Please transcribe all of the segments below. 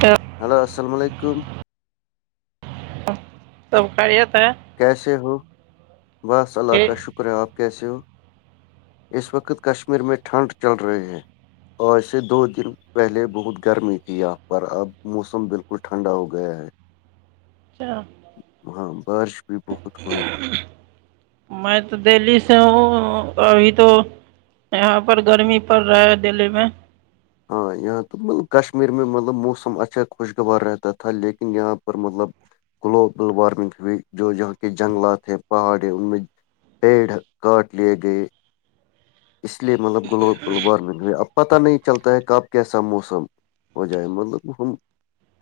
تو ہلو السلام علیکم سب خیریت ہیں کیسے ہو بس اللہ ٹھیک کا شکر ہے آپ کیسے ہو اس وقت کشمیر میں ٹھنڈ چل رہی ہے آج سے دو دن پہلے بہت گرمی تھی یہاں پر اب موسم بالکل ٹھنڈا ہو گیا ہے اچھا ہاں بارش بھی بہت ہوئی میں تو دہلی سے ہوں ابھی تو یہاں پر گرمی پڑ رہا ہے دللی میں ہاں یہاں تو مطلب کشمیر میں مطلب موسم اچھا خوشگوار رہتا تھا لیکن یہاں پر مطلب گلوبل وارمنگ ہوئی جو یہاں کے جنگلات ہیں پہاڑ ہیں ان میں پیڑ کاٹ لیے گئے اس لیے مطلب گلوبل وارمنگ ہوئی اب پتاہ نہیں چلتا ہے کہب کیسا موسم ہو جائے مطلب ہم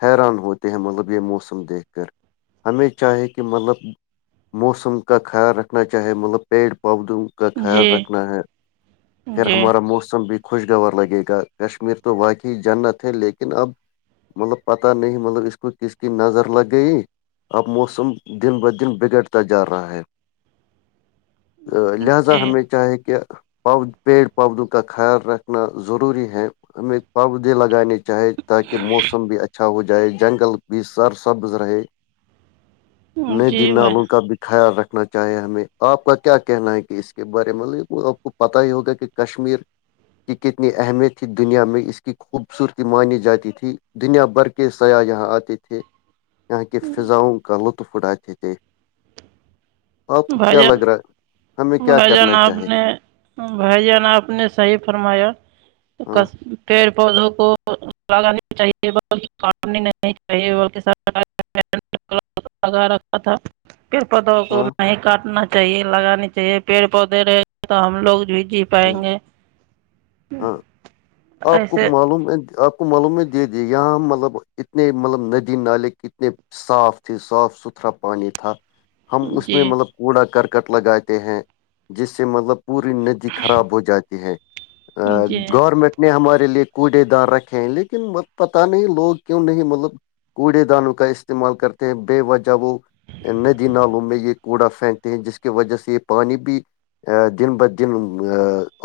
حیران ہوتے ہیں مطلب یہ موسم دیکھ کر ہمیں چاہے کہ مطلب موسم کا خیال رکھنا چاہے مطلب پیڑ پودوں کا خیال جی رکھنا ہے پھر جی ہمارا موسم بھی خوشگوار لگے گا کشمیر تو واقعی جنت ہے لیکن اب مطلب پتاہ نہیں مطلب اس کو کس کی نظر لگ گئی اب موسم دن بہ دن بگڑتا جار رہا ہے لہذا جی ہمیں چاہیے کہ پو پیڑ پودوں کا خیال رکھنا ضروری ہے ہمیں پودے لگانے چاہے تاکہ موسم بھی اچھا ہو جائے جنگل بھی سرسبز رہے جی ندی نالوں بھائی کا بھی خیال رکھنا چاہے ہمیں آپ کا کیا کہنا ہے کہ اس کے بارے میںطب پت ہی ہوگا کہ کشمیر کی کتنی اہمیت تھی دنیا میں اس کی خوبصورتی مانی جاتی تھی دنیا بھر کے سیاح یہاں آتے تھے یہاں کی فضاؤں کا لطف اٹھاتے تھے آپ کو بھائی کیا جان لگ رہا ہمیں کیا بھائی جان کرنا آپ چاہے نے بھائی جان آپ نے صحیح فرمایا ک ہاں پیڑ پودوں کو چاہیے چاہیے [unintelligible] لگا ر [unintelligible] ا تھا پپت ہو کو ہاں [unintelligible] نہیں کاٹنا چاہیے لگانی چاہیے پیڑ پودے رہے گ تو ہم لوگ بھی جی صحیح پائیں گے ہاں آپ کو ایسے معلوم ہے آپ کو ملوم میں دے دیے یہاں مطلب اتنے مطلب ندی نالے کتنے صاف تھی صاف ستھرا پانی تھا تھا ہم اس میں جی مطلب کوڑا کرکٹ لگاتے ہیں جس سے مطلب پوری ندی خراب ہو جاتی ہیں جی گورنمنٹ نے ہمارے لیے کوڑے دار رکھے ہیں لیکن پتہ نہیں لوگ کیوں نہیں مطلب کوڑے دانوں کا استعمال کرتے ہیں بے وجہ وہ ندی نالوں میں یہ کوڑا پھینکتے ہیں جس کی وجہ سے یہ پانی بھی دن بہ دن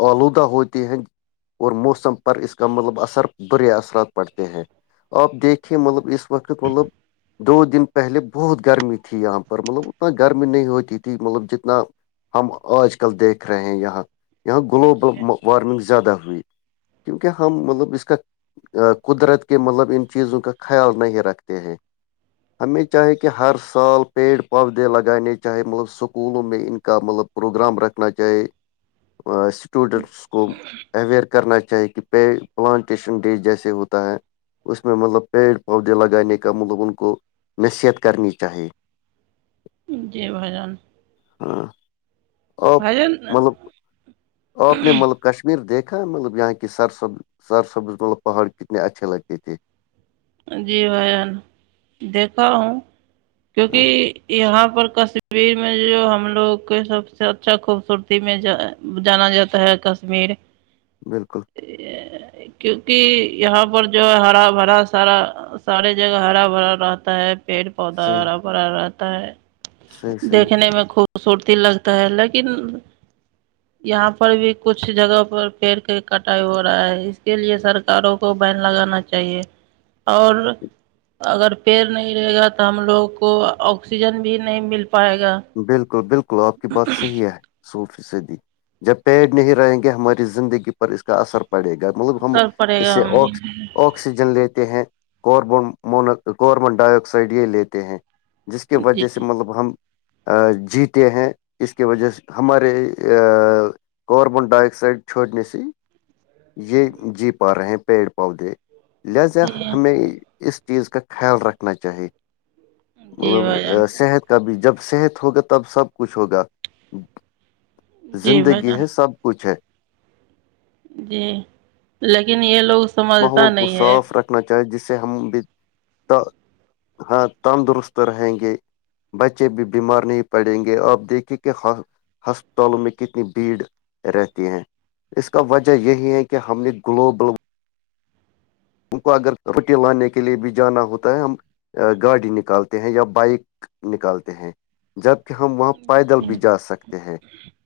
آلودہ ہوتے ہیں اور مفت پر اس کا مطلب اثر برے اثرات پڑتے ہیں آپ دیکھیے مطلب اس وقت مطلب دو دن پہلے بہت گرمی تھی یہاں پر مطلب اتنا گرمی نہیں ہوتی تھی مطلب جتنا ہم آج کل دیکھ رہے ہیں یہاں یہاں گلوبل جی وارمنگ زیادہ ہوئی کیونکہ ہم مطلب اس کا قدرت کے مطلب ان چیزوں کا خیال نہیں رکھتے ہیں ہمیں چاہے کہ ہر سال پیڑ پودے لگانے چاہے مطلب سکولوں میں ان کا مطلب پروگرام رکھنا چاہے اسٹوڈنٹس کو اوئیر کرنا چاہے کہ پے پلانٹیشن ڈے جیسے ہوتا ہے اس میں مطلب پیڑ پودے لگانے کا مطلب ان کو نصیحت کرنی چاہیے [inaudible] جی بھائی جان ہاں آپ بھائی مطلب جان آپ نے ملب کشمیر دیکھ مطلب یہاں کی سرسب سرسب مطلب پہاڑ کتنے اچھے لگتے تھے جی بھائی جان دیکھا ہوں ہاں کیونکہ یہاں پر کش کشمیر میں جو ہم لوگ کے سب سے اچھا خوبصورتی میں ج جانا جاتا ہے کشمیر بالکل کیونکہ یہاں پر جو ہے ہرا بھرا سارا ساریے جگہ ہرا بھرا رہتا ہے پیڑ پودا صحیح ہرا بھرا رہتا ہے صحیح صحیح دیکھنے میں خوبصورتی لگتا ہے لیکن [inaudible] یہاں پر بھی کچھ جگہ پر پیڑ کا کٹائی ہو رہا ہے اس کے لیے سرک کاروں کو بین لگانا چاہیے اور اگر پیڑ نہیں رہے گا تو ہم لوگوں کو آکسیجن بھی نہیں مل پائے گا بالکل بالکل آپ کی بات صحیح ہے سو فیصدی جب پیڑ نہیں رہیں گے ہماری زندگی پر اس کا اثر پڑے گا مطلب ہم اثر پڑے اس سے گا اک ہم اوک آکسیجن لیتے ہیں کارب م کاربن ڈائی آکسائڈ یہ لیتے ہیں جس کی جی وجہ سے مطلب ہم جیتے ہیں اس کی وجہ سے ہمارے کاربن ڈائی آکسائڈ چھوڑنے سے یہ جی پا رہے ہیں پیڑ پودے لہاذا جی ہمیں اس چیز کا خیال رکھنا چاہیے جی مطلب بھائی جان صحت کا بھی جب صحت ہوگا تب سب کچھ ہوگا جی بھائی زندگی جان ہے سب کچھ ہے جی لیکن یہ لوگ سمجھتا نہیں ہے نا چاہیے جس سے ہم بھی ہاں تندرست رہیں گے بچے بھی بیمار نہیں پڑیں گے آپ دیکھیے کہ ہسپتالوں میں کتنی بھیڑ رہتی ہیں اس کا وجہ یہی ہے کہ ہم نے گلوبل ان کو اگر رٹی لانے کے لیے بھی جانا ہوتا ہے ہم گاڑی نکالتے ہیں یا بائک نکالتے ہیں جبکہ ہم وہاں پیدل بھی جا سکتے ہیں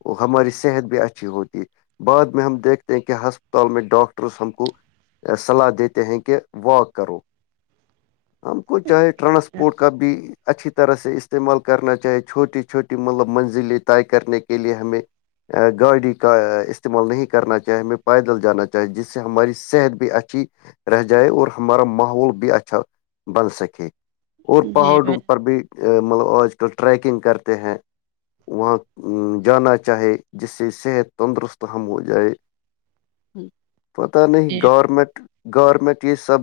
وہ ہماری صحت بھی اچھی ہوتی ہے بعد میں ہم دیکھتے ہیں کہ ہسپتال میں ڈاکٹرس ہم کو صلاح دیتے دیتے ہیں کہ وہ کرو ہم کو چاہے ٹرانسپورٹ کا بھی اچھی طرح سے استعمال کرنا چاہے چھوٹی چھوٹی مطلب منزل طے کرنے کے لئے ہمیں گاڑی کا استعمال نہیں کرنا چاہے ہمیں پیدل جانا چاہے جس سے ہماری صحت بھی اچھی رہ جائے اور ہمارا ماحول بھی اچھا بن سکے اور جی بھائی پہاڑوں پر بھی مطلب آج کل ٹریکنگ کرتے ہیں وہاں جانا چاہے جس سے صحت تندرست ہمم ہو جائے [inaudible] پتہ نہیں جی گورمنٹ گورمنٹ یہ سب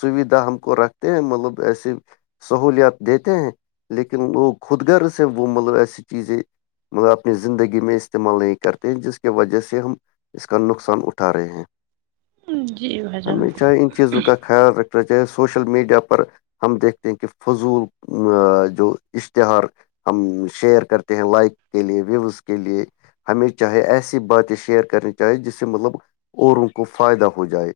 سویدھا ہم کو رکھ ہیں مطلب ایسے سہولیات دیتے ہیں لیکن لوگ خود غرض سے وہ ملویسی چیزیں مطلب اپنی زندگی میں استعمال نہیں کرتے ہیں جس کی وجہ سے ہم اس کا نقصان اٹھا رہے ہیں جی بھائی جان ہمیشہ ان چیزوں کا خیال رکھنا چاہے سوشل میڈیا پر ہم دیکھتے ہیں کہ فضول جو اشتہار ہم شیئر کرتے ہیں لائک کے لیے ویوز کے لیے ہمیں چاہے ایسی باتیں شیئر کرنی چاہی جس سے مطلب اوروں کو فائدہ ہو جائے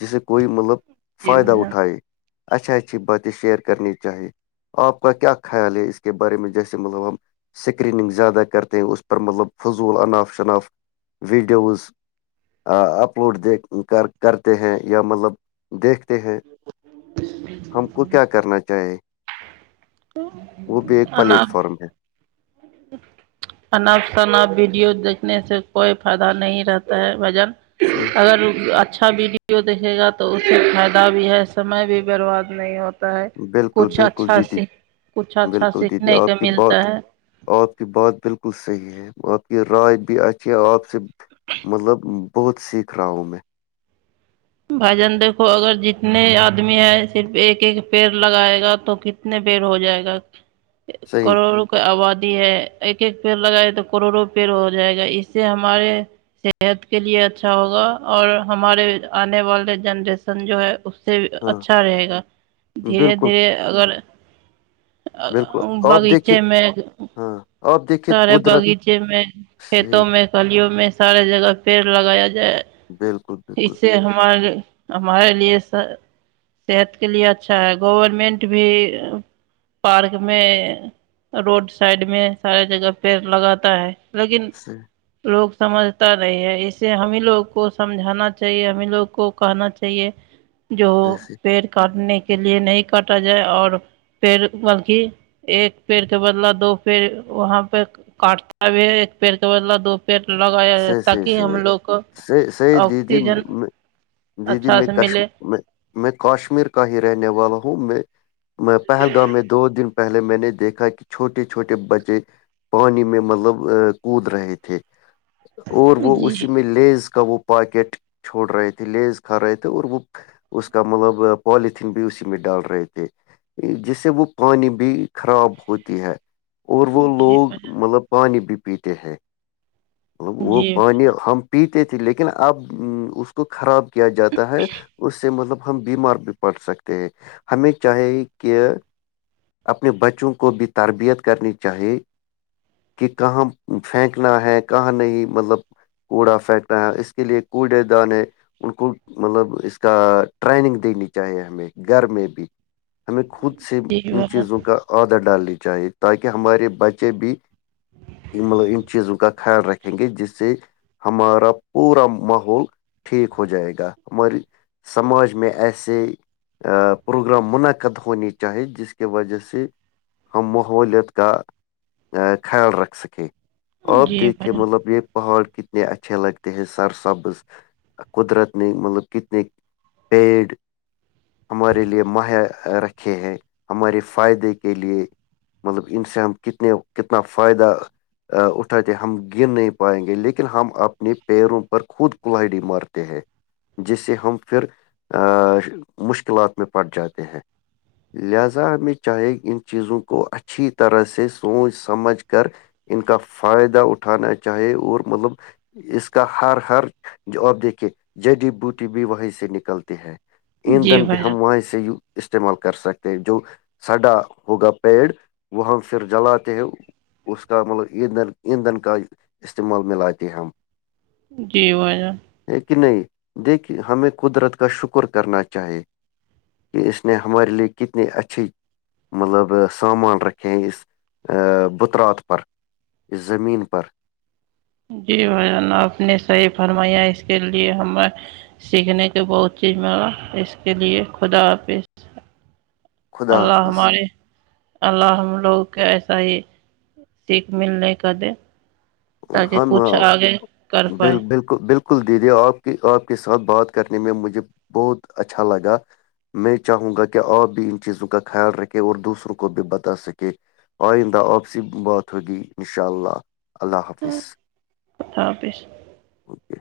جسے کوئی مطلب جی فائدہ بھائی جان اٹھائے اچھی اچھی باتیں شیئر کرنی چاہے آپ کا کیا خیال ہے اس کے بارے میں جیسے ملام سکریننگ زیادہ کرتے ہیں اس پر مطلب فضول انناف شناف ویڈیوز اپلوڈ د کر کرتے ہیں یا مطلب دیکھتے ہیں [inaudible] ہم کو کیا کرنا چاہے وہ بھی ایک اور پلیٹ فارم ہے [inaudible] انناپ شناپ ویڈیو دیکھنے سے کوئی فائدہ نہیں رہتا ہے بھائی جن [inaudible] اگر اچھا ویڈیو دیکھے گا تو اس سے فائدہ بھی ہے سمے بھی برباد نہیں ہوتا تا بالکل کچھ بالکل اچھا س دیدی کچھ اچھا بالکل دیدی سیکھنے کے آپ کی ملتا بات ہے آپ کی بات بالکل صحیح ہے آپ کی رائے بھی اچھی ہے آپ سے مطلب بہت سیکھ رہا ہوں میں بھائی جان دیکو اگر جتنے آدمی ہیں صرف ایک ایک پیڑ لگائے گا تو کہ کتنے بیر ہو جائے گا [inaudible] [unintelligible] کوئی آبادی ہے ایک ایک پیڑ لگائے تو کروڑوں پیڑ ہو جائے گا اس سے ہمارے صحت کے لیے اچھا ہوگا اور ہمارے آنے والے جنریشن جو ہے اس سے ہاں اچھا رہے گا دھیرے بالکل دھیرے اگر بالکل آپ دیکھیے باغیچے میں ہاں آپ دیکھیے سارے قدرت باغیچے میں کھیتوں صحیح میں کالیوں میں سارے جگہ پیڑ لگایا جائے بالکل بالکل اسے ہمار ہمارے لیے صحت کے لیے اچھا ہے گورمنٹ بھی پارک میں روڈ سائڈ میں سارے جگہ پیڑ لگاتا ہے لیکن صحیح لوگ سمجھتا رہے ہے اسے ہمیں لوگ کو سمجھانا چاہیے ہمیں لوگ کو کہنا چاہیے [inaudible] جو صحیح پیڑ کاٹنے کے لیے نہیں کاٹا جائے اور پیڑ مطلک ایک پیڑ کے بدلا دو پیڑ وہاں پہ کاٹتا بھی ہے ایک پیڑ کا بدلہ دو پیٹ لگایا صحیح صحیح تاکہ ہم صحیح لوگ صحیح صحیح آکسیجن دیدی جی جی اچھا میں سے ملے کاشمیر میں کاشمیر کا ہی رہنے والا ہوں میں پہلگام میں دو دن پہلے میں نے دیکھا کہ چھوٹے چھوٹے بچے پانی میں مطلب کود رہے تھے اور وہ جی اسی میں لیز کا وہ پاکٹ چھوڑ رہے تھے لیز کھا رہے تھے اور وہ اس کا مطلب پوالتھین بھی اسی میں ڈال رہے تھے جس سے وہ پانی بھی خراب ہوتی ہے اور وہ جی لوگ بھائی مطلب پانی بھی پیتے ہیں مب وہ جی پانی ہم پیتے تھے لیکن اب اس کو خراب کیا جاتا ہے اس سے مطلب ہم بیمار بھی پڑ سکتے ہیں ہمیں چاہے کہ اپنے بچوں کو بھی تربیت کرنی چاہیے کہ کہاں پھینکنا ہے کہاں نہیں مطلب کوڑا پھینک رہ ہے اس کے لیے کوڑے دانے ان کو مطلب اس کا ٹریننگ دینی چاہیے ہمیں گھر میں بھی ہمیں خود سے جی ان بھائیان چیزوں کا آادر ڈالنی چاہیے تاکہ ہمارے بچے بھی مطلب ان چیزوں کا خیال رکھیں گے جس سے ہمارا پورا محول ٹھیک ہو جائے گا ہماری سماج میں ایسے پروگرام منعقد ہونی چاہیے جس کی وجہ سے ہم ماحولیت کا خیال رکھ سکیں آپ جی دیکھیں بھائیان یہ پہاڑ کتنے اچھے لگتے ہیں سر سبز قدرت نے مطلب کتنے پیڈ ہمارے لیے مہیا رکھے ہیں ہمارے فائدے کے لیے مطلب ان سے ہم کتنے کتنا فائدہ اٹھاتے ہم گن نہیں پائیں گے لیکن ہم اپنے پیروں پر خود کولاڈی مارتے ہیں جس سے ہم پھر مشکلات میں پڑ جاتے ہیں لہذا ہمیں چاہے ان چیزوں کو اچھی طرح سے سوچ سمجھ کر ان کا فائدہ اٹھانا چاہے اور مطلب اس کا ہر ہر اور دیکھیے جڈی بوٹی بھی وہیں سے نکلتے ہے جی ایندھن بھی ہم بھائیان وہاں سے ہی استعمال کر سکتے ہیں جو سڈا ہوگا پیڑ وہ ہم پھر جلاتے ہیں اس کا مطلب ایندھ ایندھن کا استعمال میں لاتے ہم جی بھائی جان ہے کہ نہیں دیکھے ہمیں قدرت کا شکر کرنا چاہیے کہ اس نے ہمارے لیے کتنی اچھی مطلب سامان رکھیں اس بترات پر اس زمین پر پر جی بھائی جان اپ نے صحیح فرمایا اس کے لیے ہمیں سیکھنے کے بہت چیز مگلا اس کے لیے خدا حافظ خدا اللہ حافظ ہمارے اللہ ہم لوگ کے ایسا ہی سیک ملنے کا دے تاکہ ہم کچھ آگے کر پائے بال بالکل بالکل دیدی آپ کے آپ کے ساتھ بات کرنے میں مجھے بہت اچھا لگا میں چاہوں گا کہ آپ بھی ان چیزوں کا خیال رکھے اور دوسروں کو بھی بتا سکے آئیندہ آپ سے بات ہوگی انشاء اللہ اللہ حافظ خدا حافظ اوکے